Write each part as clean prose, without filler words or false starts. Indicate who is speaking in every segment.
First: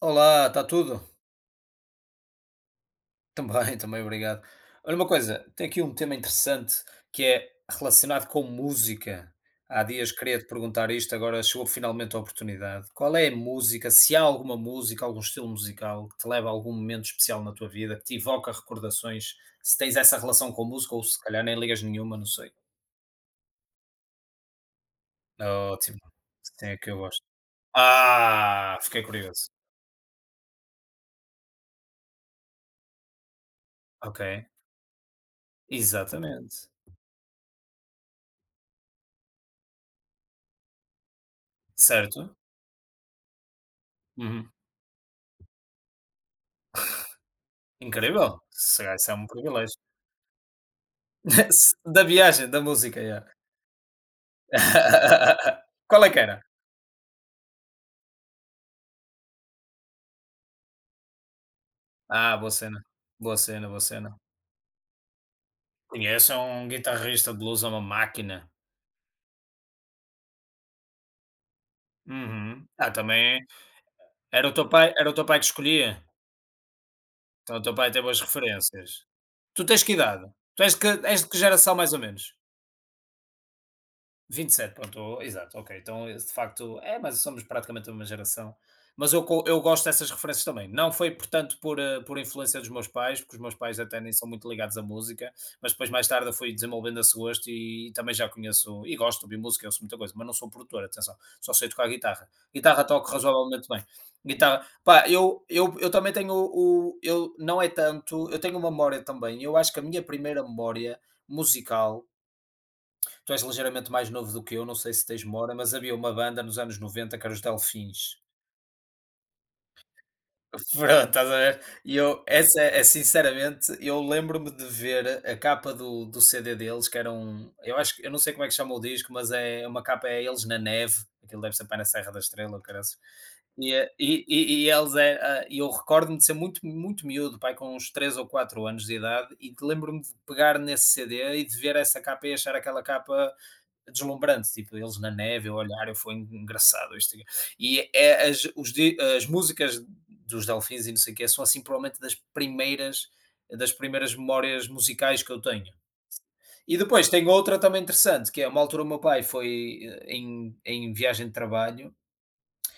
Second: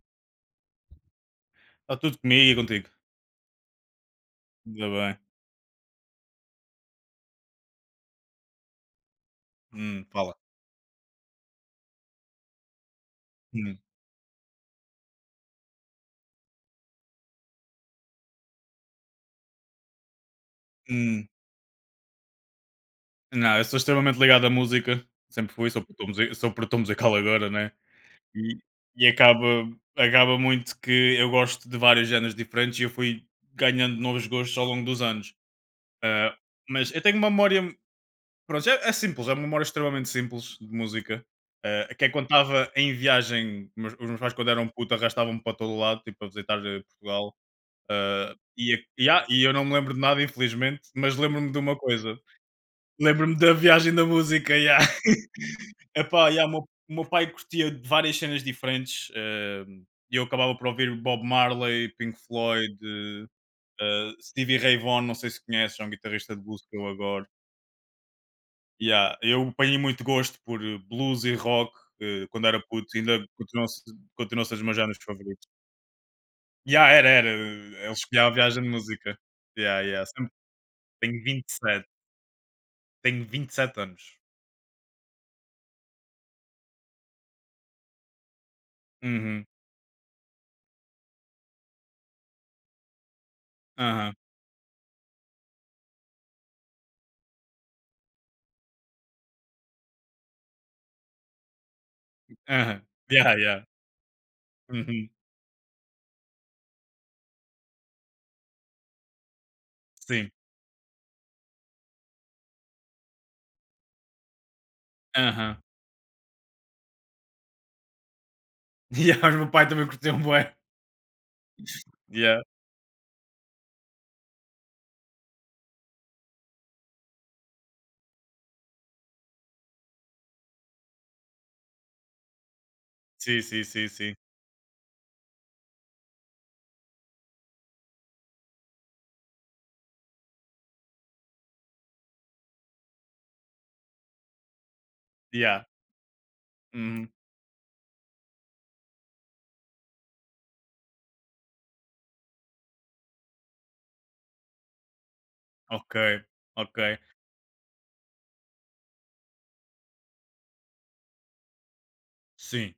Speaker 1: Olá, está tudo?
Speaker 2: Está tudo comigo e contigo.
Speaker 1: Também, também, obrigado.
Speaker 2: Ainda
Speaker 1: Olha uma
Speaker 2: bem.
Speaker 1: coisa, tem aqui um tema interessante que é relacionado com música. Há
Speaker 2: Hum.
Speaker 1: dias
Speaker 2: Fala.
Speaker 1: queria-te perguntar isto, agora chegou finalmente a oportunidade. Qual é a
Speaker 2: Hum.
Speaker 1: música, se há alguma música, algum estilo musical que te leva a algum momento especial na tua vida, que te evoca recordações, se tens essa relação com música ou se
Speaker 2: Hum.
Speaker 1: calhar nem ligas nenhuma, não sei.
Speaker 2: Não, eu sou extremamente ligado à música. Sempre fui,
Speaker 1: Ótimo,
Speaker 2: sou
Speaker 1: sim, é
Speaker 2: produtor
Speaker 1: que eu
Speaker 2: musical
Speaker 1: gosto.
Speaker 2: agora, né. E
Speaker 1: Ah, fiquei
Speaker 2: e
Speaker 1: curioso.
Speaker 2: acaba muito que eu gosto de vários géneros diferentes e eu fui ganhando
Speaker 1: Ok,
Speaker 2: novos gostos ao longo dos anos. Ah,
Speaker 1: exatamente.
Speaker 2: mas eu tenho uma memória, pronto, é simples, é uma memória extremamente simples de música, que é quando
Speaker 1: Certo?
Speaker 2: estava em viagem. Os meus pais, quando
Speaker 1: Uhum.
Speaker 2: eram putos, arrastavam-me para todo lado, tipo, para visitar Portugal.
Speaker 1: Incrível, se calhar isso é um
Speaker 2: E eu não me
Speaker 1: privilégio.
Speaker 2: lembro de nada, infelizmente, mas lembro-me de
Speaker 1: S
Speaker 2: uma
Speaker 1: Da
Speaker 2: coisa.
Speaker 1: viagem, da música, yeah.
Speaker 2: Lembro-me da viagem da música. Yeah.
Speaker 1: Qual é que
Speaker 2: Epá,
Speaker 1: era?
Speaker 2: yeah, o meu pai curtia de várias cenas diferentes, e eu acabava por ouvir Bob Marley, Pink
Speaker 1: Ah, boa
Speaker 2: Floyd,
Speaker 1: cena, boa cena, boa cena.
Speaker 2: Stevie Ray Vaughan, não sei se conheces, é um
Speaker 1: Conheço,
Speaker 2: guitarrista
Speaker 1: é
Speaker 2: de blues
Speaker 1: um
Speaker 2: que eu agora.
Speaker 1: guitarrista de blues, é uma máquina.
Speaker 2: Yeah, eu apanhei muito gosto por blues e rock, quando era
Speaker 1: Uhum.
Speaker 2: puto.
Speaker 1: Ah,
Speaker 2: Ainda
Speaker 1: também era o
Speaker 2: continuou-se a
Speaker 1: teu
Speaker 2: meus
Speaker 1: pai
Speaker 2: géneros
Speaker 1: era o teu pai que
Speaker 2: favoritos.
Speaker 1: escolhia?
Speaker 2: Yeah, era, era.
Speaker 1: Então o teu pai
Speaker 2: Ele
Speaker 1: tem boas
Speaker 2: escolhia a viagem de
Speaker 1: referências.
Speaker 2: música.
Speaker 1: Tu
Speaker 2: Yeah,
Speaker 1: tens que
Speaker 2: yeah.
Speaker 1: idade? Tu és de que és
Speaker 2: Tenho
Speaker 1: de que
Speaker 2: vinte e
Speaker 1: geração
Speaker 2: sete
Speaker 1: mais ou menos?
Speaker 2: tenho 27 anos.
Speaker 1: 27, pronto, o exato, ok. Então, de facto, é, mas somos praticamente da mesma geração. Mas
Speaker 2: Uhum.
Speaker 1: eu gosto dessas referências também. Não foi, portanto, por, por influência dos meus pais, porque os meus pais até nem
Speaker 2: Aham.
Speaker 1: são muito ligados à música, mas depois, mais tarde, eu fui desenvolvendo esse gosto e também já conheço, e gosto de ouvir música. Eu sou muita coisa, mas não sou produtor, atenção, só sei tocar guitarra.
Speaker 2: Aham.
Speaker 1: Guitarra toco
Speaker 2: Yeah, yeah.
Speaker 1: razoavelmente bem. Guitarra, pá,
Speaker 2: Uhum.
Speaker 1: eu também tenho o, eu, não é tanto, eu tenho uma memória também, eu acho que a minha
Speaker 2: Sim.
Speaker 1: primeira memória musical. Tu és ligeiramente mais novo do que eu, não sei se tens memória,
Speaker 2: Aham.
Speaker 1: mas havia uma banda nos anos 90, que era os Delfins.
Speaker 2: Yeah, mas o meu pai também curtiu um bué.
Speaker 1: Pronto, estás a ver? E eu,
Speaker 2: Yeah.
Speaker 1: essa é, sinceramente, eu lembro-me de ver a capa do CD deles, que era um. Eu acho que eu não sei como é que chama o disco, mas é uma capa, é eles na neve, aquilo deve ser para na Serra da Estrela, ou caraças.
Speaker 2: Sim, sim,
Speaker 1: E,
Speaker 2: sim, sim.
Speaker 1: e eles é, e eu recordo-me de ser muito, muito miúdo, pai, com uns 3 ou 4 anos de idade, e lembro-me de pegar nesse CD e de ver essa capa e achar aquela capa deslumbrante, tipo, eles na neve, eu
Speaker 2: Yeah.
Speaker 1: olhar, eu foi engraçado
Speaker 2: Uhum.
Speaker 1: isto. E é as, as músicas dos Delfins e não sei o que, são assim provavelmente das primeiras memórias musicais que eu tenho.
Speaker 2: Ok,
Speaker 1: E
Speaker 2: ok.
Speaker 1: depois tem outra também interessante, que é uma altura o meu pai foi, em, em viagem de trabalho
Speaker 2: Sim.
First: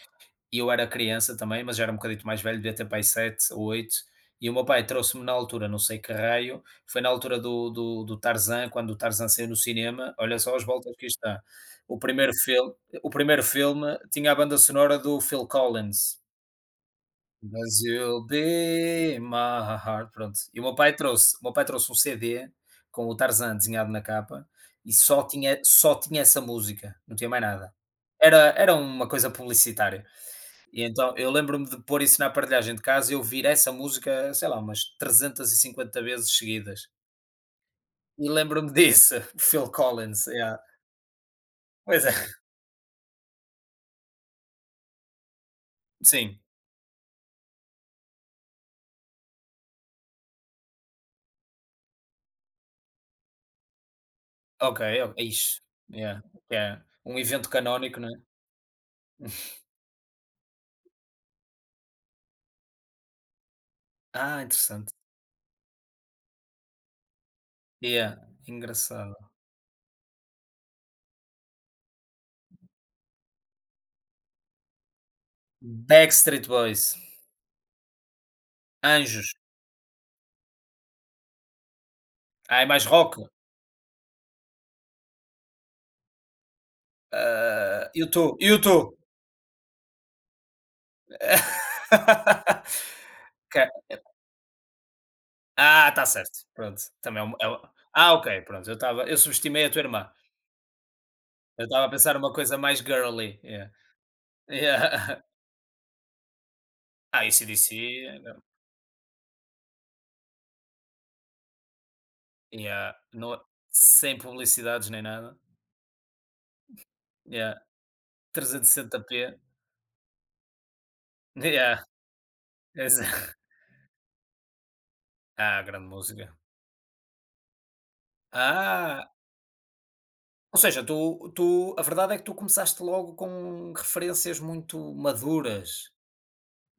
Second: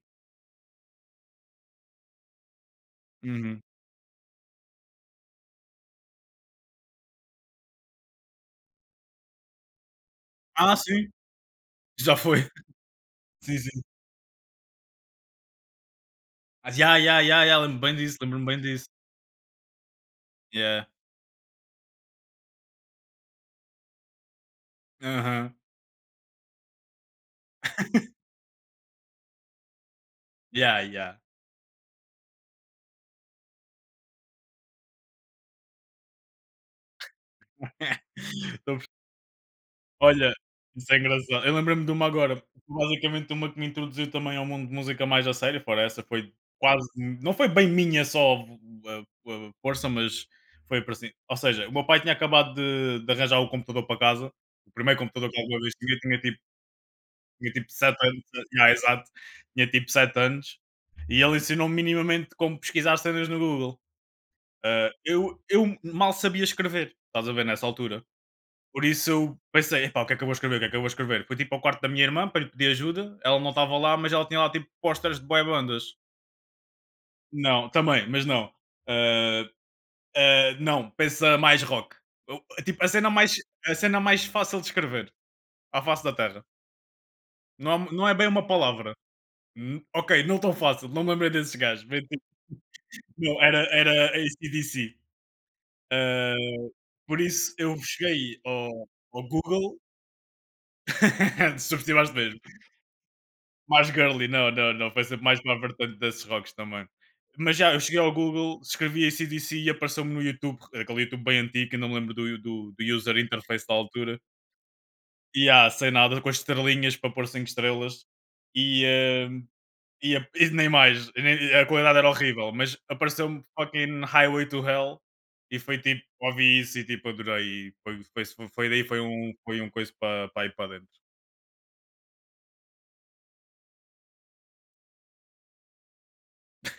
Speaker 1: e eu era criança também, mas já era um bocadito mais velho, devia ter pai sete
Speaker 2: Uhum.
Speaker 1: ou 8. E o meu pai trouxe-me na altura, não sei que raio, foi na altura do Tarzan, quando o Tarzan saiu no cinema. Olha só as
Speaker 2: Ah,
Speaker 1: voltas que
Speaker 2: sim,
Speaker 1: isto está. O
Speaker 2: já
Speaker 1: primeiro,
Speaker 2: foi.
Speaker 1: fil o primeiro
Speaker 2: Sim, sim.
Speaker 1: filme tinha a banda sonora do Phil Collins.
Speaker 2: Ah, yeah, yeah, yeah, yeah.
Speaker 1: Mas
Speaker 2: Lembro-me bem disso,
Speaker 1: you'll
Speaker 2: lembro-me bem disso.
Speaker 1: be my heart. Pronto. E
Speaker 2: Yeah.
Speaker 1: o meu pai trouxe um CD com o Tarzan desenhado na capa e
Speaker 2: Aham.
Speaker 1: só tinha essa música, não tinha mais nada. Era uma coisa publicitária.
Speaker 2: Yeah,
Speaker 1: E então
Speaker 2: yeah.
Speaker 1: eu lembro-me de pôr isso na aparelhagem de casa e ouvir essa música, sei lá, umas 350 vezes seguidas. E lembro-me
Speaker 2: Estou
Speaker 1: disso, Phil Collins,
Speaker 2: olha,
Speaker 1: yeah.
Speaker 2: isso é engraçado. Eu lembro me de
Speaker 1: Pois
Speaker 2: uma
Speaker 1: é,
Speaker 2: agora, basicamente uma que me introduziu também ao mundo de música mais a sério. Fora essa, foi
Speaker 1: sim.
Speaker 2: quase, não foi bem minha só a força, mas foi para assim, ou seja, o meu pai tinha acabado de arranjar o computador para casa, o
Speaker 1: Ok,
Speaker 2: primeiro
Speaker 1: o
Speaker 2: computador que
Speaker 1: ixe,
Speaker 2: alguma vez tinha.
Speaker 1: yeah, yeah. Um evento
Speaker 2: Tinha tipo
Speaker 1: canónico,
Speaker 2: 7
Speaker 1: não é?
Speaker 2: anos, yeah, exato, tinha tipo 7 anos, e ele ensinou-me minimamente como pesquisar cenas no Google.
Speaker 1: Ah, interessante.
Speaker 2: Eu mal sabia escrever, estás a ver, nessa altura.
Speaker 1: Yeah,
Speaker 2: Por isso
Speaker 1: engraçado.
Speaker 2: eu pensei: "Epá, o que é que eu vou escrever? O que é que eu vou escrever?" Fui tipo ao quarto da minha irmã para lhe pedir ajuda, ela não estava lá, mas ela tinha lá tipo posters de boy bandas.
Speaker 1: Backstreet Boys,
Speaker 2: Não, também, mas não.
Speaker 1: Anjos.
Speaker 2: Hã, hã, não, pensa mais rock. O
Speaker 1: Ah, é
Speaker 2: tipo,
Speaker 1: mais rock?
Speaker 2: a cena mais fácil de escrever à face da terra.
Speaker 1: Ah,
Speaker 2: Não é bem
Speaker 1: YouTube
Speaker 2: uma
Speaker 1: 2
Speaker 2: palavra. Ok, não tão fácil,
Speaker 1: u
Speaker 2: não me lembrei desses gajos, mas tipo, não, era era AC/DC.
Speaker 1: Ah, está
Speaker 2: Hã,
Speaker 1: certo. Pronto,
Speaker 2: por
Speaker 1: também é
Speaker 2: isso eu
Speaker 1: ah,
Speaker 2: cheguei
Speaker 1: ok, pronto, eu
Speaker 2: ao
Speaker 1: estava, eu
Speaker 2: ao
Speaker 1: subestimei a
Speaker 2: Google.
Speaker 1: tua irmã. Eu estava a
Speaker 2: Subestimaste
Speaker 1: pensar uma
Speaker 2: mesmo.
Speaker 1: coisa mais girly, yeah,
Speaker 2: Mais girly, não, não, não, foi
Speaker 1: yeah.
Speaker 2: sempre mais para a vertente desses rocks também.
Speaker 1: Ah,
Speaker 2: Mas já, eu cheguei
Speaker 1: AC/DC,
Speaker 2: ao
Speaker 1: não,
Speaker 2: Google, escrevi AC/DC e apareceu-me no YouTube, aquele YouTube bem antigo, que não me lembro do
Speaker 1: yeah,
Speaker 2: user
Speaker 1: no,
Speaker 2: interface da
Speaker 1: sem
Speaker 2: altura.
Speaker 1: publicidades nem nada,
Speaker 2: E sem nada, com as estrelinhas para pôr cinco
Speaker 1: yeah,
Speaker 2: estrelas.
Speaker 1: trezentos e
Speaker 2: E,
Speaker 1: sessenta
Speaker 2: eh,
Speaker 1: p
Speaker 2: e, a- e nem mais, e nem- a
Speaker 1: yeah,
Speaker 2: qualidade era horrível, mas
Speaker 1: exa
Speaker 2: apareceu-me fucking Highway to Hell, e
Speaker 1: ah,
Speaker 2: foi
Speaker 1: grande
Speaker 2: tipo,
Speaker 1: música.
Speaker 2: ouvi isso e tipo, adorei. E foi daí,
Speaker 1: Ah,
Speaker 2: foi um coisa para, para ir
Speaker 1: ou
Speaker 2: para
Speaker 1: seja,
Speaker 2: dentro.
Speaker 1: tu a verdade é que tu começaste logo com referências muito maduras.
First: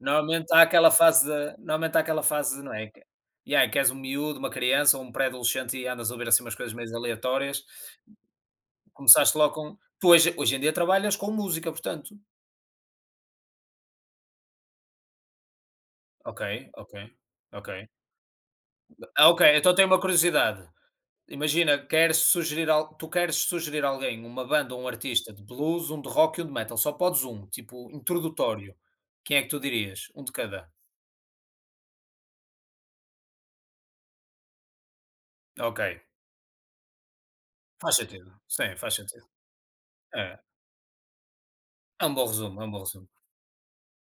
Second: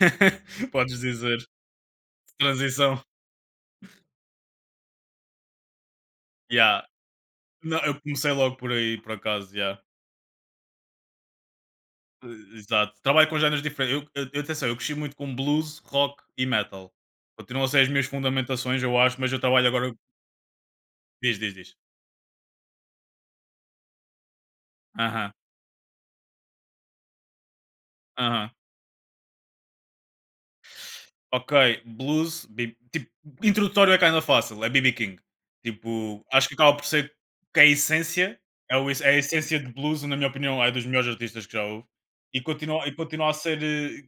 Speaker 2: Podes dizer,
Speaker 1: Normalmente há aquela fase, não é, que
Speaker 2: transição.
Speaker 1: yeah, em que és um miúdo, uma criança ou um pré-adolescente e andas a ouvir, assim, umas coisas
Speaker 2: Yeah.
Speaker 1: meio aleatórias.
Speaker 2: Não, eu comecei logo por aí, por
Speaker 1: Começaste logo
Speaker 2: acaso,
Speaker 1: com,
Speaker 2: já.
Speaker 1: tu hoje, hoje em dia trabalhas com música, portanto?
Speaker 2: Eh, Exato. Trabalho com géneros diferentes. Atenção, eu cresci muito com blues, rock
Speaker 1: Ok,
Speaker 2: e
Speaker 1: ok,
Speaker 2: metal. Continuam a
Speaker 1: ok.
Speaker 2: ser as minhas fundamentações, eu acho,
Speaker 1: Ah,
Speaker 2: mas eu
Speaker 1: ok,
Speaker 2: trabalho
Speaker 1: então tenho
Speaker 2: agora.
Speaker 1: uma curiosidade.
Speaker 2: Diz, diz, diz.
Speaker 1: Imagina, queres sugerir al tu queres sugerir alguém, uma banda ou um artista
Speaker 2: Aham,
Speaker 1: de blues, um de rock e um de metal, só podes um tipo
Speaker 2: aham.
Speaker 1: introdutório. Quem é que tu dirias? Um de cada.
Speaker 2: Ok, tipo, introdutório é kinda fácil, é B.B. King.
Speaker 1: Ok,
Speaker 2: Tipo, acho que acaba por ser que a
Speaker 1: faz sentido.
Speaker 2: essência,
Speaker 1: Sim,
Speaker 2: é,
Speaker 1: faz
Speaker 2: é a
Speaker 1: sentido.
Speaker 2: essência de blues, na minha
Speaker 1: É,
Speaker 2: opinião, é dos melhores artistas que já houve.
Speaker 1: é um bom resumo, é um bom
Speaker 2: E
Speaker 1: resumo.
Speaker 2: continua a ser,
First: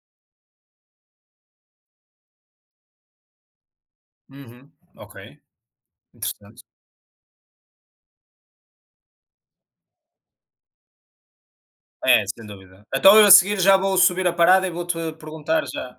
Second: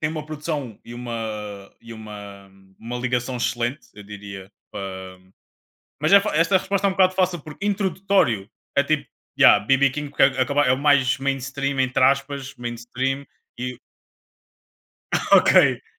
Speaker 2: tem uma produção e uma ligação excelente, eu diria.
Speaker 1: Uhum. Ok,
Speaker 2: Para- Mas esta
Speaker 1: interessante.
Speaker 2: resposta é um bocado fácil, porque introdutório é tipo, yeah, B.B. King porque é o mais mainstream, entre
Speaker 1: É, sem
Speaker 2: aspas,
Speaker 1: dúvida. Então eu
Speaker 2: mainstream.
Speaker 1: a seguir já
Speaker 2: E,
Speaker 1: vou subir a parada e vou-te perguntar
Speaker 2: ok,
Speaker 1: já.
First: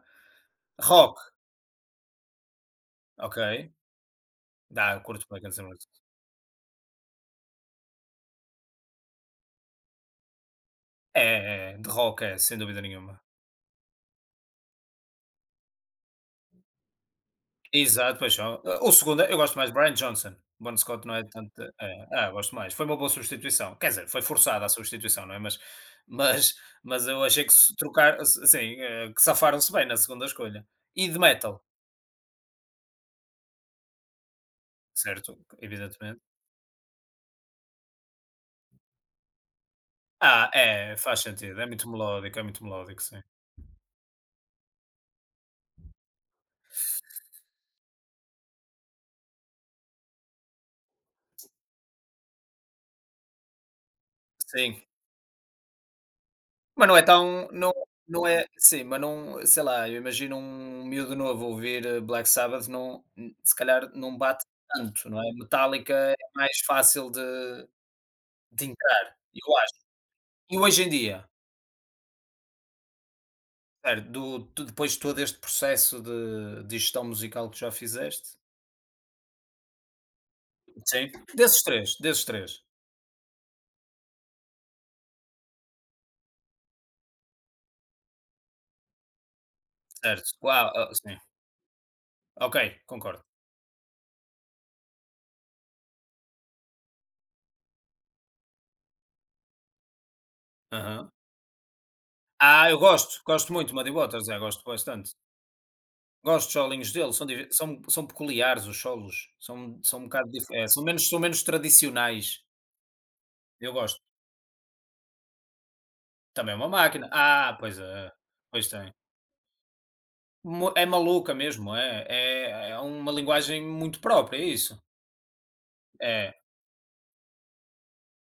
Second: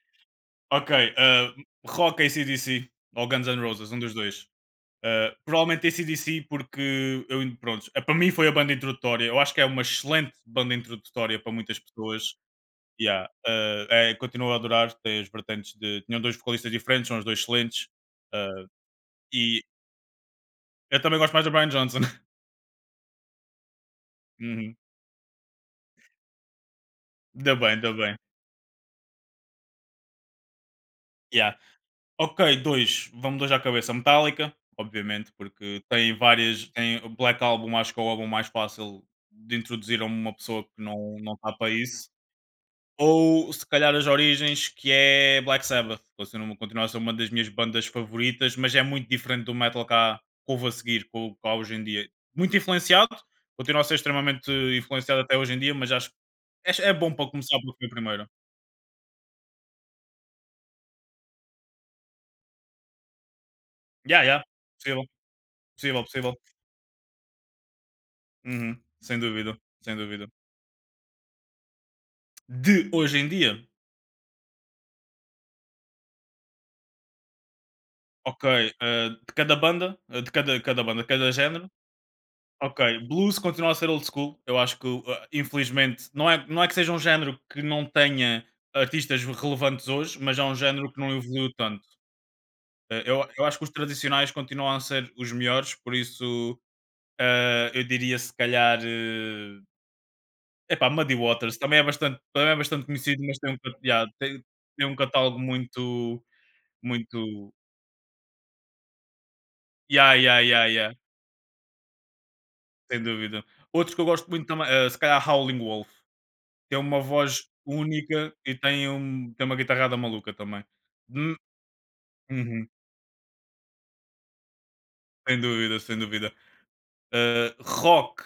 Speaker 2: ok,
Speaker 1: Rock,
Speaker 2: ah, rock AC/DC ou
Speaker 1: ok.
Speaker 2: Guns N' Roses, um dos dois.
Speaker 1: Dá, eu curto
Speaker 2: Ah,
Speaker 1: Black and
Speaker 2: provavelmente
Speaker 1: Sabbath.
Speaker 2: AC/DC porque pronto, ah, para mim foi a banda introdutória. Eu acho que é uma excelente banda
Speaker 1: É,
Speaker 2: introdutória para
Speaker 1: é, é,
Speaker 2: muitas
Speaker 1: de rock
Speaker 2: pessoas.
Speaker 1: é, sem dúvida nenhuma.
Speaker 2: Yeah, ah, é, continuo a adorar. Tem as vertentes de. Tinham dois vocalistas diferentes, são os dois excelentes.
Speaker 1: Exato,
Speaker 2: Ah,
Speaker 1: paixão. O segundo, eu gosto
Speaker 2: e
Speaker 1: mais de Brian Johnson. Bon
Speaker 2: eu
Speaker 1: Scott não
Speaker 2: também
Speaker 1: é
Speaker 2: gosto mais da
Speaker 1: tanto.
Speaker 2: Brian Johnson.
Speaker 1: É, ah, gosto mais. Foi uma boa substituição. Quer dizer, foi forçada a
Speaker 2: Uhum.
Speaker 1: substituição, não é? Mas, mas eu achei que
Speaker 2: Ainda bem,
Speaker 1: se
Speaker 2: ainda bem.
Speaker 1: trocar, assim, que safaram-se bem na segunda escolha. E de
Speaker 2: Yeah.
Speaker 1: metal,
Speaker 2: Ok, dois. Vamos dois à cabeça. Metallica, obviamente,
Speaker 1: certo?
Speaker 2: porque tem
Speaker 1: Evidentemente.
Speaker 2: várias. Tem o Black Album, acho que é o álbum mais fácil de introduzir a uma
Speaker 1: Ah,
Speaker 2: pessoa que
Speaker 1: é,
Speaker 2: não,
Speaker 1: faz
Speaker 2: não está
Speaker 1: sentido,
Speaker 2: para isso.
Speaker 1: é muito melódico, sim.
Speaker 2: Ou se calhar as origens, que é Black Sabbath. Continua a ser uma das minhas bandas favoritas, mas é muito diferente do metal que houve a seguir, que hou- que há hoje em dia. Muito influenciado, continua a ser extremamente
Speaker 1: Sim,
Speaker 2: influenciado até hoje em dia, mas acho que
Speaker 1: mas
Speaker 2: é, é bom para começar porque foi o
Speaker 1: não
Speaker 2: primeiro.
Speaker 1: é, sim, mas não sei lá, eu imagino um miúdo novo ouvir, Black Sabbath se calhar não
Speaker 2: Yeah, yeah.
Speaker 1: bate
Speaker 2: Possível,
Speaker 1: tanto, não é? Metallica
Speaker 2: possível,
Speaker 1: é
Speaker 2: possível.
Speaker 1: mais fácil de
Speaker 2: Uhum,
Speaker 1: entrar,
Speaker 2: sem
Speaker 1: eu
Speaker 2: dúvida,
Speaker 1: acho.
Speaker 2: sem dúvida.
Speaker 1: E hoje em dia,
Speaker 2: De hoje em dia?
Speaker 1: certo, do tu depois de todo este processo de gestão musical que já fizeste,
Speaker 2: Ok, de cada banda, eh, de cada cada banda,
Speaker 1: sim,
Speaker 2: cada género.
Speaker 1: desses 3,
Speaker 2: Ok, blues continua a ser old school. Eu acho que, infelizmente, não é, não é que seja um género que não tenha artistas relevantes hoje,
Speaker 1: certo.
Speaker 2: mas é um
Speaker 1: Uau, ah,
Speaker 2: género que não
Speaker 1: sim,
Speaker 2: evoluiu tanto.
Speaker 1: ok, concordo.
Speaker 2: Eu acho que os tradicionais continuam a ser os melhores, por isso, eh, eu diria se calhar, eh, epá,
Speaker 1: Aham.
Speaker 2: Muddy Waters também é
Speaker 1: Ah, eu
Speaker 2: bastante
Speaker 1: gosto,
Speaker 2: conhecido, mas
Speaker 1: gosto
Speaker 2: tem um
Speaker 1: muito de
Speaker 2: cat
Speaker 1: Muddy
Speaker 2: yeah,
Speaker 1: Waters, é,
Speaker 2: tem
Speaker 1: gosto
Speaker 2: um
Speaker 1: bastante.
Speaker 2: catálogo muito,
Speaker 1: Gosto dos solinhos dele, são diver
Speaker 2: muito
Speaker 1: são são peculiares os solos, são são um
Speaker 2: yeah,
Speaker 1: bocado
Speaker 2: yeah, yeah,
Speaker 1: diferentes.
Speaker 2: yeah.
Speaker 1: São menos tradicionais,
Speaker 2: Sem dúvida.
Speaker 1: eu
Speaker 2: Outros
Speaker 1: gosto.
Speaker 2: que eu gosto muito também, se calhar Howling Wolf,
Speaker 1: Também é uma
Speaker 2: tem uma
Speaker 1: máquina.
Speaker 2: voz
Speaker 1: Ah, pois é,
Speaker 2: única e
Speaker 1: pois
Speaker 2: tem,
Speaker 1: tem.
Speaker 2: um, tem uma guitarrada maluca também.
Speaker 1: Mu É maluca
Speaker 2: Hum,
Speaker 1: mesmo,
Speaker 2: uhum,
Speaker 1: é uma linguagem muito própria, é isso.
Speaker 2: sem dúvida, sem
Speaker 1: É,
Speaker 2: dúvida. Rock,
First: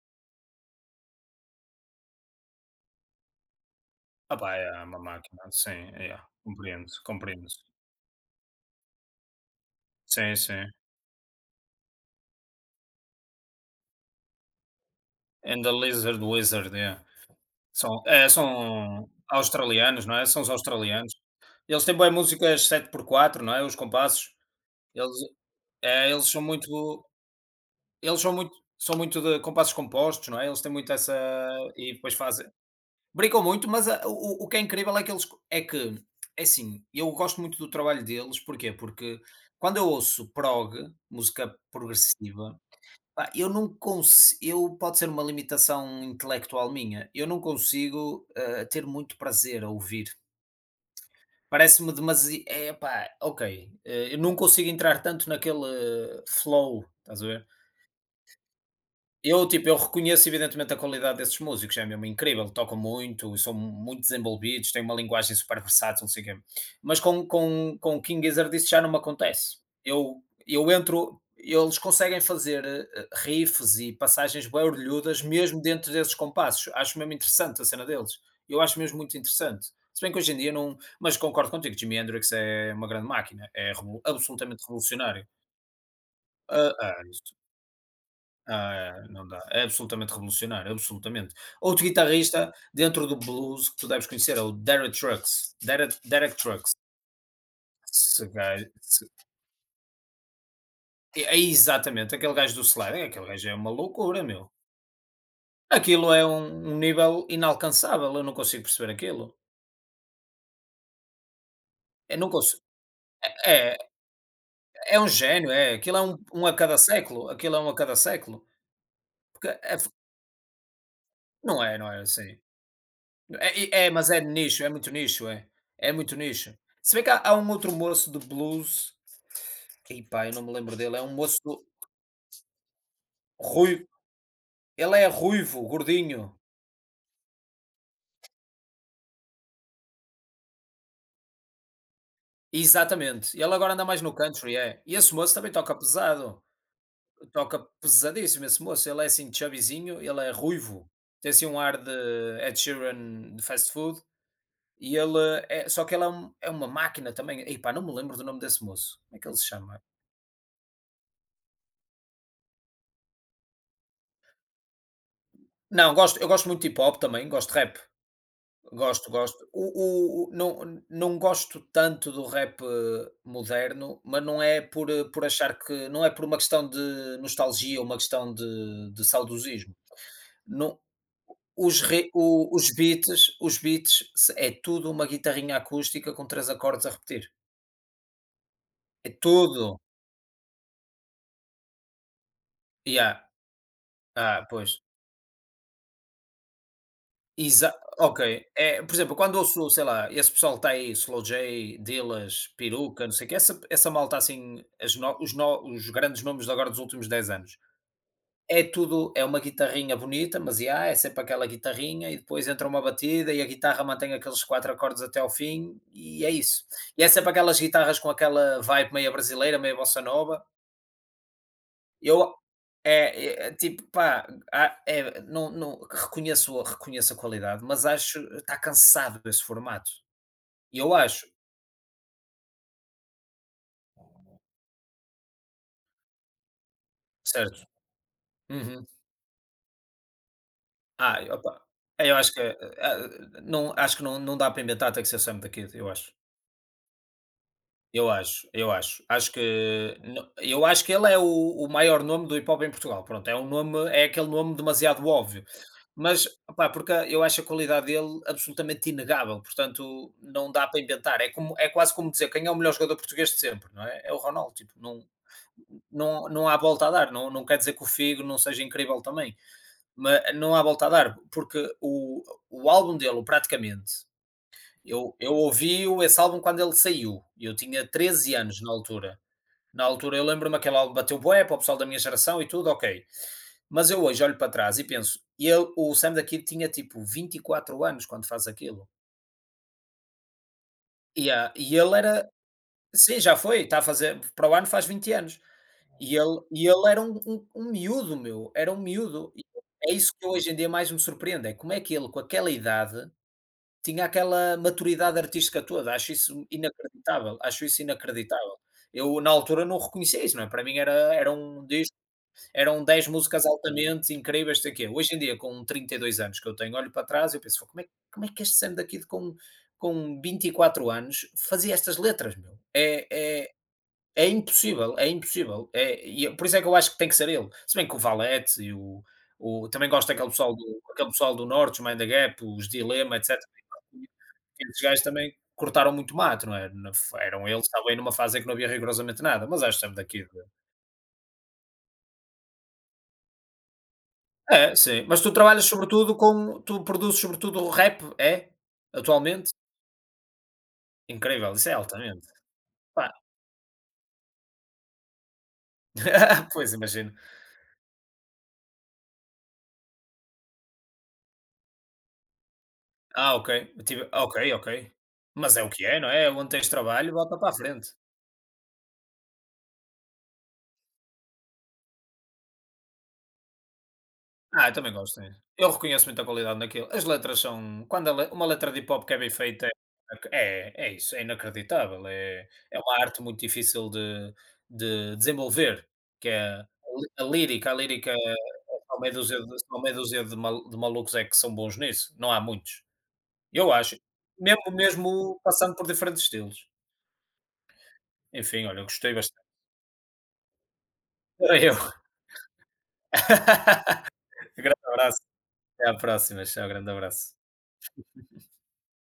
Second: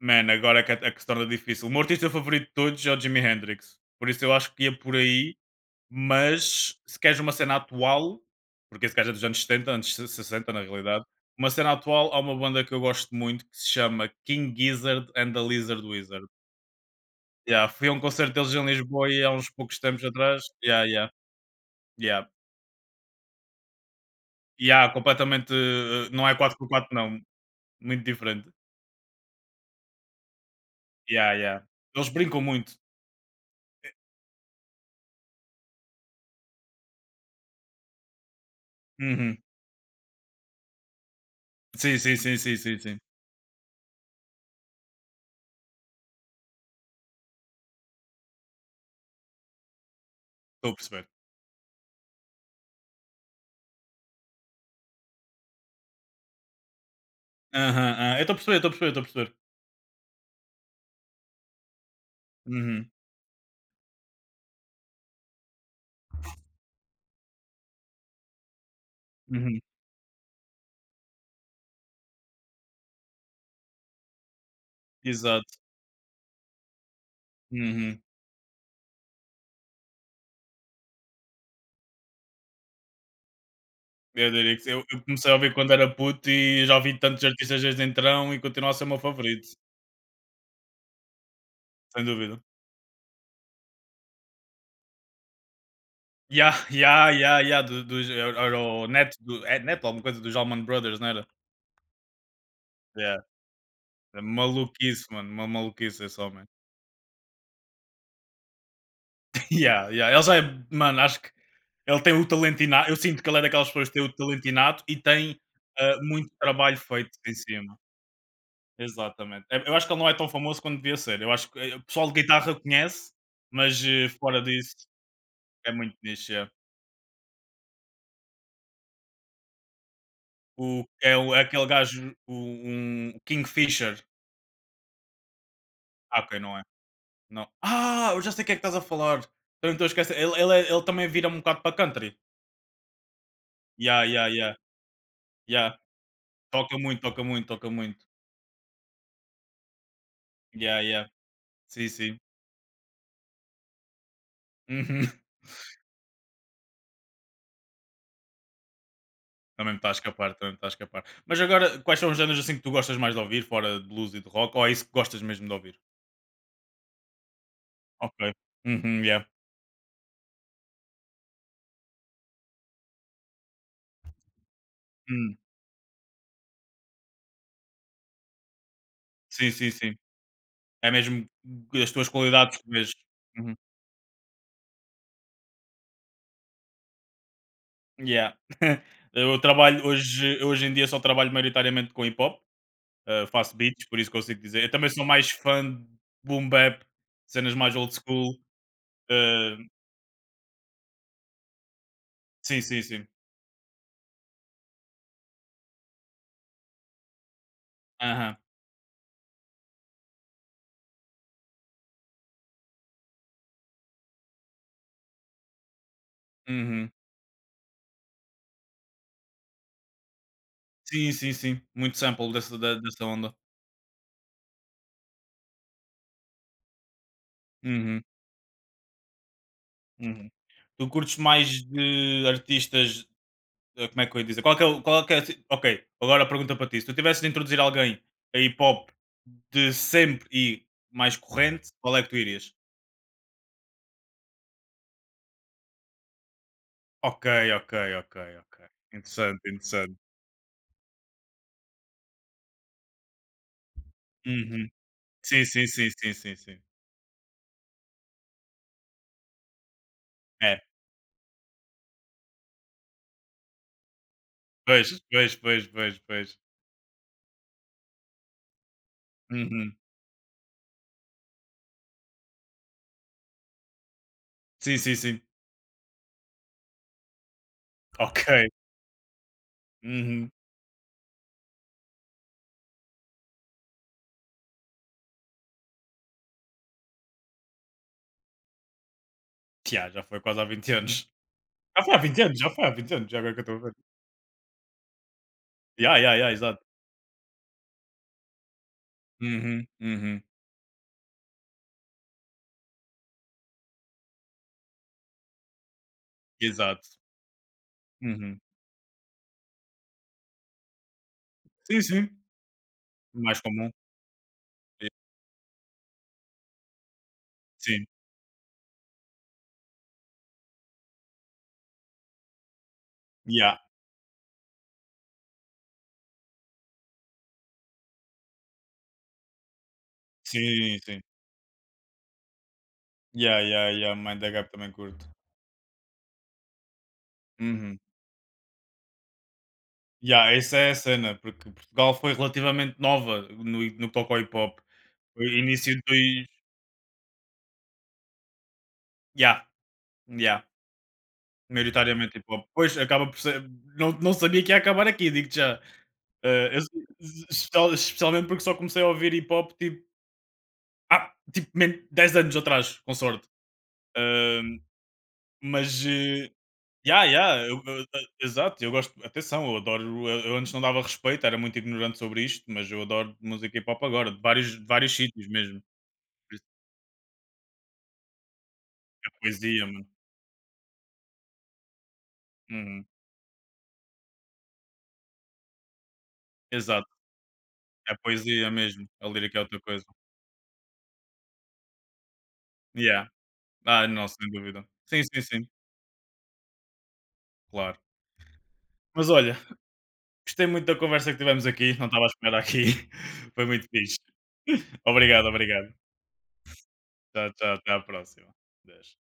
Speaker 2: man, agora é que, a que se torna difícil. O meu artista favorito de todos é o Jimi Hendrix, por isso eu
Speaker 1: opá,
Speaker 2: acho que ia
Speaker 1: é
Speaker 2: por
Speaker 1: uma
Speaker 2: aí,
Speaker 1: máquina, sim, yeah,
Speaker 2: mas
Speaker 1: compreendo,
Speaker 2: se queres uma
Speaker 1: compreendo.
Speaker 2: cena atual, porque esse gajo é dos anos 70, anos
Speaker 1: Sim,
Speaker 2: 60 na
Speaker 1: sim.
Speaker 2: realidade, uma cena atual há uma banda que eu gosto muito que se chama King Gizzard and the
Speaker 1: And the
Speaker 2: Lizard
Speaker 1: lizard
Speaker 2: Wizard.
Speaker 1: wizard, yeah.
Speaker 2: Yeah, fui a um
Speaker 1: São,
Speaker 2: concerto deles em
Speaker 1: são
Speaker 2: Lisboa e há uns poucos tempos
Speaker 1: australianos, não é? São
Speaker 2: atrás.
Speaker 1: os
Speaker 2: Yeah, yeah,
Speaker 1: australianos. Eles têm boas
Speaker 2: yeah.
Speaker 1: músicas 7/4, não é, os compassos.
Speaker 2: Yeah,
Speaker 1: Eles
Speaker 2: completamente, não
Speaker 1: eles
Speaker 2: é
Speaker 1: são
Speaker 2: quatro por quatro,
Speaker 1: muito,
Speaker 2: não, muito diferente.
Speaker 1: são muito de compassos compostos, não é, eles têm muito essa,
Speaker 2: Yeah, yeah.
Speaker 1: e
Speaker 2: Eles
Speaker 1: depois
Speaker 2: brincam
Speaker 1: fazem,
Speaker 2: muito.
Speaker 1: brincam muito, mas a o que é incrível é que eles é que é assim, eu gosto muito do trabalho deles, porquê? Porque
Speaker 2: Uhum.
Speaker 1: quando eu ouço prog, música
Speaker 2: Sim, sim, sim, sim,
Speaker 1: progressiva,
Speaker 2: sim, sim.
Speaker 1: pá, eu não consigo, eu pode ser uma limitação intelectual minha, eu não consigo, ter muito prazer a ouvir.
Speaker 2: Estou a perceber.
Speaker 1: Parece-me demasiado, é pá, ok, eu não consigo entrar tanto naquele flow, estás a ver?
Speaker 2: Aham, aham. Eu estou a perceber, estou a perceber, estou a perceber.
Speaker 1: Eu, tipo, eu reconheço evidentemente a qualidade desses músicos, é mesmo incrível, tocam
Speaker 2: Uhum,
Speaker 1: muito, são muito desenvolvidos, têm uma linguagem super versátil, não sei o quê. Mas com o King Gizzard isso já não me acontece.
Speaker 2: uhum.
Speaker 1: Eu entro, eles conseguem fazer, riffs e passagens bem orelhudas
Speaker 2: Exato.
Speaker 1: mesmo dentro desses compassos. Acho mesmo interessante a cena
Speaker 2: Uhum.
Speaker 1: deles. Eu acho mesmo muito interessante. Se bem que hoje em dia não. Mas concordo contigo, Jimi Hendrix é uma grande máquina, é
Speaker 2: Eu diria
Speaker 1: absolutamente
Speaker 2: que eu
Speaker 1: revolucionário.
Speaker 2: comecei a ouvir quando era puto e
Speaker 1: Ah,
Speaker 2: já ouvi
Speaker 1: ah,
Speaker 2: tantos artistas desde então e continua a ser o meu
Speaker 1: ah, é, não dá.
Speaker 2: favorito,
Speaker 1: É absolutamente revolucionário, absolutamente. Outro
Speaker 2: sem dúvida.
Speaker 1: guitarrista dentro do blues que tu deves conhecer é o Derek Trucks. Derek
Speaker 2: Yeah,
Speaker 1: Trucks.
Speaker 2: yeah, yeah, yeah, do dos
Speaker 1: Esse
Speaker 2: era
Speaker 1: gajo-
Speaker 2: o
Speaker 1: esse-
Speaker 2: net do é Net alguma coisa dos Allman Brothers, não
Speaker 1: é
Speaker 2: era?
Speaker 1: é exatamente aquele gajo do Slayer, é.
Speaker 2: Yeah.
Speaker 1: Aquele gajo é uma
Speaker 2: É
Speaker 1: loucura, meu.
Speaker 2: maluquice, mano, uma maluquice
Speaker 1: Aquilo
Speaker 2: esse
Speaker 1: é
Speaker 2: homem.
Speaker 1: um, um nível inalcançável. Eu não consigo perceber aquilo.
Speaker 2: Yeah, yeah, ele já é, mano, acho que ele tem
Speaker 1: Eu
Speaker 2: o
Speaker 1: não consigo.
Speaker 2: talento inato. Eu sinto que ele é daquelas
Speaker 1: É,
Speaker 2: pessoas que tem o talento inato e
Speaker 1: é um
Speaker 2: tem,
Speaker 1: gênio, é. Aquilo é um,
Speaker 2: muito
Speaker 1: um a cada
Speaker 2: trabalho feito
Speaker 1: século.
Speaker 2: em
Speaker 1: Aquilo é um a
Speaker 2: cima.
Speaker 1: cada século.
Speaker 2: Exatamente.
Speaker 1: Porque é
Speaker 2: Eu acho
Speaker 1: f-
Speaker 2: que ele não é tão famoso quanto devia ser. Eu acho que,
Speaker 1: não é,
Speaker 2: o
Speaker 1: não é
Speaker 2: pessoal de
Speaker 1: assim.
Speaker 2: guitarra conhece, mas,
Speaker 1: É, é, mas é
Speaker 2: fora
Speaker 1: nicho, é
Speaker 2: disso
Speaker 1: muito nicho, é.
Speaker 2: é
Speaker 1: É
Speaker 2: muito
Speaker 1: muito
Speaker 2: niche, yeah.
Speaker 1: nicho. Se bem que há um outro moço de blues. Ei, pá, eu não me lembro dele. É um
Speaker 2: O
Speaker 1: moço
Speaker 2: é aquele gajo, o um
Speaker 1: ruivo.
Speaker 2: Kingfisher.
Speaker 1: Ele é ruivo,
Speaker 2: Ah,
Speaker 1: gordinho.
Speaker 2: ok, não é. Não. Ah, eu já sei o que é que estás a falar. Eu não estou a esquecer. Ele também vira um bocado para country.
Speaker 1: Exatamente. Ele agora anda mais
Speaker 2: Yeah,
Speaker 1: no
Speaker 2: yeah, yeah,
Speaker 1: country, é. E esse moço também toca
Speaker 2: yeah.
Speaker 1: pesado.
Speaker 2: Toca muito, toca muito,
Speaker 1: Toca
Speaker 2: toca muito.
Speaker 1: pesadíssimo esse moço. Ele é assim chubbyzinho, ele é
Speaker 2: Yeah,
Speaker 1: ruivo.
Speaker 2: yeah.
Speaker 1: Tem assim um ar
Speaker 2: Sim,
Speaker 1: de
Speaker 2: sim.
Speaker 1: Ed Sheeran de fast food. E
Speaker 2: Uhum.
Speaker 1: ele é. Só que ele é, é uma máquina também. Ei, pá, não me lembro do nome desse moço. Como é que ele se
Speaker 2: Também me
Speaker 1: chama?
Speaker 2: está a escapar, também me está a escapar. Mas agora, quais são os géneros assim que tu gostas mais de ouvir, fora de blues e de rock? Ou é isso que gostas mesmo de ouvir?
Speaker 1: Não, gosto, eu gosto muito de hip hop também, gosto de rap.
Speaker 2: Ok. Uhum,
Speaker 1: Gosto,
Speaker 2: yeah.
Speaker 1: gosto. Não, não gosto tanto do rap, moderno, mas não é por, por
Speaker 2: Hum.
Speaker 1: achar que. Não é por uma questão de nostalgia ou uma questão de
Speaker 2: Sim, sim,
Speaker 1: saudosismo.
Speaker 2: sim.
Speaker 1: Não,
Speaker 2: É mesmo as tuas qualidades que vês. Uhum.
Speaker 1: os beats é tudo uma guitarrinha acústica com três acordes a repetir.
Speaker 2: Yeah.
Speaker 1: É
Speaker 2: Eu
Speaker 1: tudo.
Speaker 2: trabalho hoje, hoje em dia só trabalho maioritariamente com hip hop,
Speaker 1: Yeah.
Speaker 2: faço beats, por isso consigo
Speaker 1: Ah,
Speaker 2: dizer. Eu
Speaker 1: pois.
Speaker 2: também sou mais fã de boom bap, cenas
Speaker 1: Exa
Speaker 2: mais old school.
Speaker 1: Ok, é por exemplo, quando
Speaker 2: eh,
Speaker 1: ouço, sei lá, esse pessoal que está aí, Slow J, Dillaz,
Speaker 2: sim, sim,
Speaker 1: Peruca,
Speaker 2: sim.
Speaker 1: não sei o quê, essa malta assim, as no os no os grandes nomes de agora dos últimos 10 anos,
Speaker 2: Aham.
Speaker 1: é tudo é uma guitarrinha bonita, mas yeah, é sempre aquela guitarrinha e depois entra uma batida e a guitarra mantém aqueles 4 acordes até ao fim, e é isso.
Speaker 2: Uhum.
Speaker 1: E é sempre aquelas guitarras com aquela vibe meia brasileira, meia bossa nova.
Speaker 2: Sim, sim, sim. Muito
Speaker 1: Eu é
Speaker 2: sample dessa, da dessa onda.
Speaker 1: é é, Tipo, pá, não reconheço, reconheço a qualidade, mas
Speaker 2: Uhum,
Speaker 1: acho está cansado desse formato.
Speaker 2: uhum. Tu
Speaker 1: Eu
Speaker 2: curtes
Speaker 1: acho,
Speaker 2: mais de artistas, eh, como é que eu ia dizer? Qual é que é o qual é que é assim ok, agora a pergunta para ti. Se tu tivesses de introduzir
Speaker 1: certo.
Speaker 2: alguém a hip
Speaker 1: Uhum.
Speaker 2: hop de sempre e mais
Speaker 1: Opa,
Speaker 2: corrente, qual é que
Speaker 1: eu
Speaker 2: tu
Speaker 1: acho que,
Speaker 2: irias?
Speaker 1: não acho que não dá para inventar, tem que ser Sam da Kid, eu acho.
Speaker 2: Ok, ok,
Speaker 1: Eu
Speaker 2: ok,
Speaker 1: acho,
Speaker 2: ok.
Speaker 1: eu acho. Acho
Speaker 2: Interessante,
Speaker 1: que
Speaker 2: interessante.
Speaker 1: no eu acho que ele é o maior nome do hip hop em Portugal. Pronto, é um nome é aquele nome
Speaker 2: Uhum.
Speaker 1: demasiado
Speaker 2: Sim,
Speaker 1: óbvio.
Speaker 2: sim, sim, sim,
Speaker 1: Mas,
Speaker 2: sim, sim.
Speaker 1: opá, porque eu acho a qualidade dele absolutamente inegável, portanto, não
Speaker 2: É.
Speaker 1: dá para inventar. É como, é quase como dizer quem é o melhor jogador português de sempre, não é? É o Ronaldo, tipo,
Speaker 2: Pois,
Speaker 1: não
Speaker 2: pois, pois, pois,
Speaker 1: não
Speaker 2: pois.
Speaker 1: não há volta a dar. Não quer dizer que o Figo não seja incrível também,
Speaker 2: Uhum.
Speaker 1: mas não há volta a dar, porque o álbum dele, o Praticamente,
Speaker 2: Sim, sim,
Speaker 1: eu
Speaker 2: sim.
Speaker 1: eu ouvi o esse álbum quando ele saiu, eu tinha treze
Speaker 2: Ok.
Speaker 1: anos na altura. Na altura eu
Speaker 2: Uhum.
Speaker 1: lembro-me, aquele álbum bateu bué para o pessoal da minha geração e tudo, ok. Mas eu hoje olho para trás e penso, ele, o Sam da Kid tinha tipo 24 anos quando faz aquilo.
Speaker 2: Ya, já foi quase há 20 anos.
Speaker 1: E a e
Speaker 2: Já foi
Speaker 1: ele
Speaker 2: há 20
Speaker 1: era
Speaker 2: anos, já foi há 20 anos, já
Speaker 1: Sim,
Speaker 2: agora
Speaker 1: já
Speaker 2: que eu estou a
Speaker 1: foi,
Speaker 2: ver.
Speaker 1: está a fazer, para o ano faz 20 anos.
Speaker 2: Ya,
Speaker 1: E
Speaker 2: ya, ya,
Speaker 1: ele
Speaker 2: exato.
Speaker 1: e ele era um miúdo, meu, era um miúdo. E
Speaker 2: Uhum,
Speaker 1: É isso
Speaker 2: uhum,
Speaker 1: que hoje em dia mais me surpreende, é como é que ele, com aquela idade, tinha aquela maturidade artística toda. Acho isso
Speaker 2: exato.
Speaker 1: inacreditável, acho isso
Speaker 2: Uhum.
Speaker 1: inacreditável. Eu na altura não reconhecia isso, não é, para mim era um
Speaker 2: Sim,
Speaker 1: disco,
Speaker 2: sim,
Speaker 1: eram 10
Speaker 2: mais
Speaker 1: músicas
Speaker 2: comum.
Speaker 1: altamente incríveis, não sei o
Speaker 2: E
Speaker 1: quê. Hoje em dia, com 32 anos que eu tenho, olho para trás e eu penso: "Pô, como
Speaker 2: sim,
Speaker 1: é como é que este Sam daqui de, com 24 anos, fazia estas letras, meu?". É é
Speaker 2: ya,
Speaker 1: é impossível, é impossível. É, e eu por isso é que eu acho que tem que ser ele. Se bem que o Valete e o também gosto daquele pessoal
Speaker 2: sim,
Speaker 1: do
Speaker 2: sim.
Speaker 1: aquele pessoal do norte, os Mind the Gap, os Dilema,
Speaker 2: Ya,
Speaker 1: etcétera.
Speaker 2: ya, ya, Mind the Gap também
Speaker 1: Esses gajos
Speaker 2: curto.
Speaker 1: também cortaram muito mato, não é? Na Eram eles,
Speaker 2: Uhum.
Speaker 1: estavam aí numa fase em que não havia rigorosamente nada, mas acho sempre daqui de,
Speaker 2: Ya, essa é a cena, porque Portugal foi relativamente nova no que toca ao hip hop.
Speaker 1: é, É, sim. Mas
Speaker 2: Foi
Speaker 1: tu trabalhas
Speaker 2: início dos,
Speaker 1: sobretudo com, tu produzes sobretudo rap, é?
Speaker 2: ya,
Speaker 1: Atualmente?
Speaker 2: ya,
Speaker 1: Incrível, isso é
Speaker 2: maioritariamente hip
Speaker 1: altamente.
Speaker 2: hop. Pois, acaba
Speaker 1: Pá,
Speaker 2: por ser, não não sabia que ia acabar aqui, digo já. Ah, eu
Speaker 1: pois imagino.
Speaker 2: especial especialmente porque só comecei a ouvir hip hop, tipo, ah, tipo, men 10 anos atrás, com sorte.
Speaker 1: Ah, ok. Eu tive, ok,
Speaker 2: Ahm,
Speaker 1: ok. Mas é o que
Speaker 2: mas,
Speaker 1: é, não é? É onde tens
Speaker 2: yeah,
Speaker 1: trabalho, volta
Speaker 2: yeah,
Speaker 1: para a frente.
Speaker 2: exato, eu gosto, atenção, eu adoro, eu antes não dava respeito, era muito ignorante sobre isto, mas eu adoro música hip hop agora, de
Speaker 1: Ah, eu também
Speaker 2: vários
Speaker 1: gosto,
Speaker 2: sítios
Speaker 1: sim.
Speaker 2: mesmo.
Speaker 1: Eu reconheço muita
Speaker 2: Por isso
Speaker 1: qualidade naquilo. As letras são, quando a le uma letra de hip hop
Speaker 2: é
Speaker 1: que é bem
Speaker 2: poesia,
Speaker 1: feita,
Speaker 2: mano.
Speaker 1: é isso, é inacreditável, é
Speaker 2: Uhum,
Speaker 1: uma arte muito difícil de desenvolver, que é a,
Speaker 2: exato,
Speaker 1: lí a
Speaker 2: é
Speaker 1: lírica é,
Speaker 2: poesia mesmo,
Speaker 1: só
Speaker 2: a
Speaker 1: meia dúzia
Speaker 2: lírica é
Speaker 1: de,
Speaker 2: outra
Speaker 1: só
Speaker 2: coisa.
Speaker 1: meia dúzia de malucos é que são bons nisso, não há muitos.
Speaker 2: Yeah,
Speaker 1: Eu
Speaker 2: ah,
Speaker 1: acho,
Speaker 2: não, sem
Speaker 1: mesmo
Speaker 2: dúvida. Sim, sim,
Speaker 1: mesmo
Speaker 2: sim,
Speaker 1: passando por diferentes estilos.
Speaker 2: claro.
Speaker 1: Enfim, olha, eu
Speaker 2: Mas
Speaker 1: gostei
Speaker 2: olha,
Speaker 1: bastante.
Speaker 2: gostei muito da conversa que tivemos
Speaker 1: Era eu.
Speaker 2: aqui, não estava a esperar aqui, foi muito fixe.
Speaker 1: Grande abraço,
Speaker 2: Obrigado, obrigado.
Speaker 1: até à próxima, tchau, grande
Speaker 2: Tchau,
Speaker 1: abraço.
Speaker 2: tchau. Até à próxima. Deixa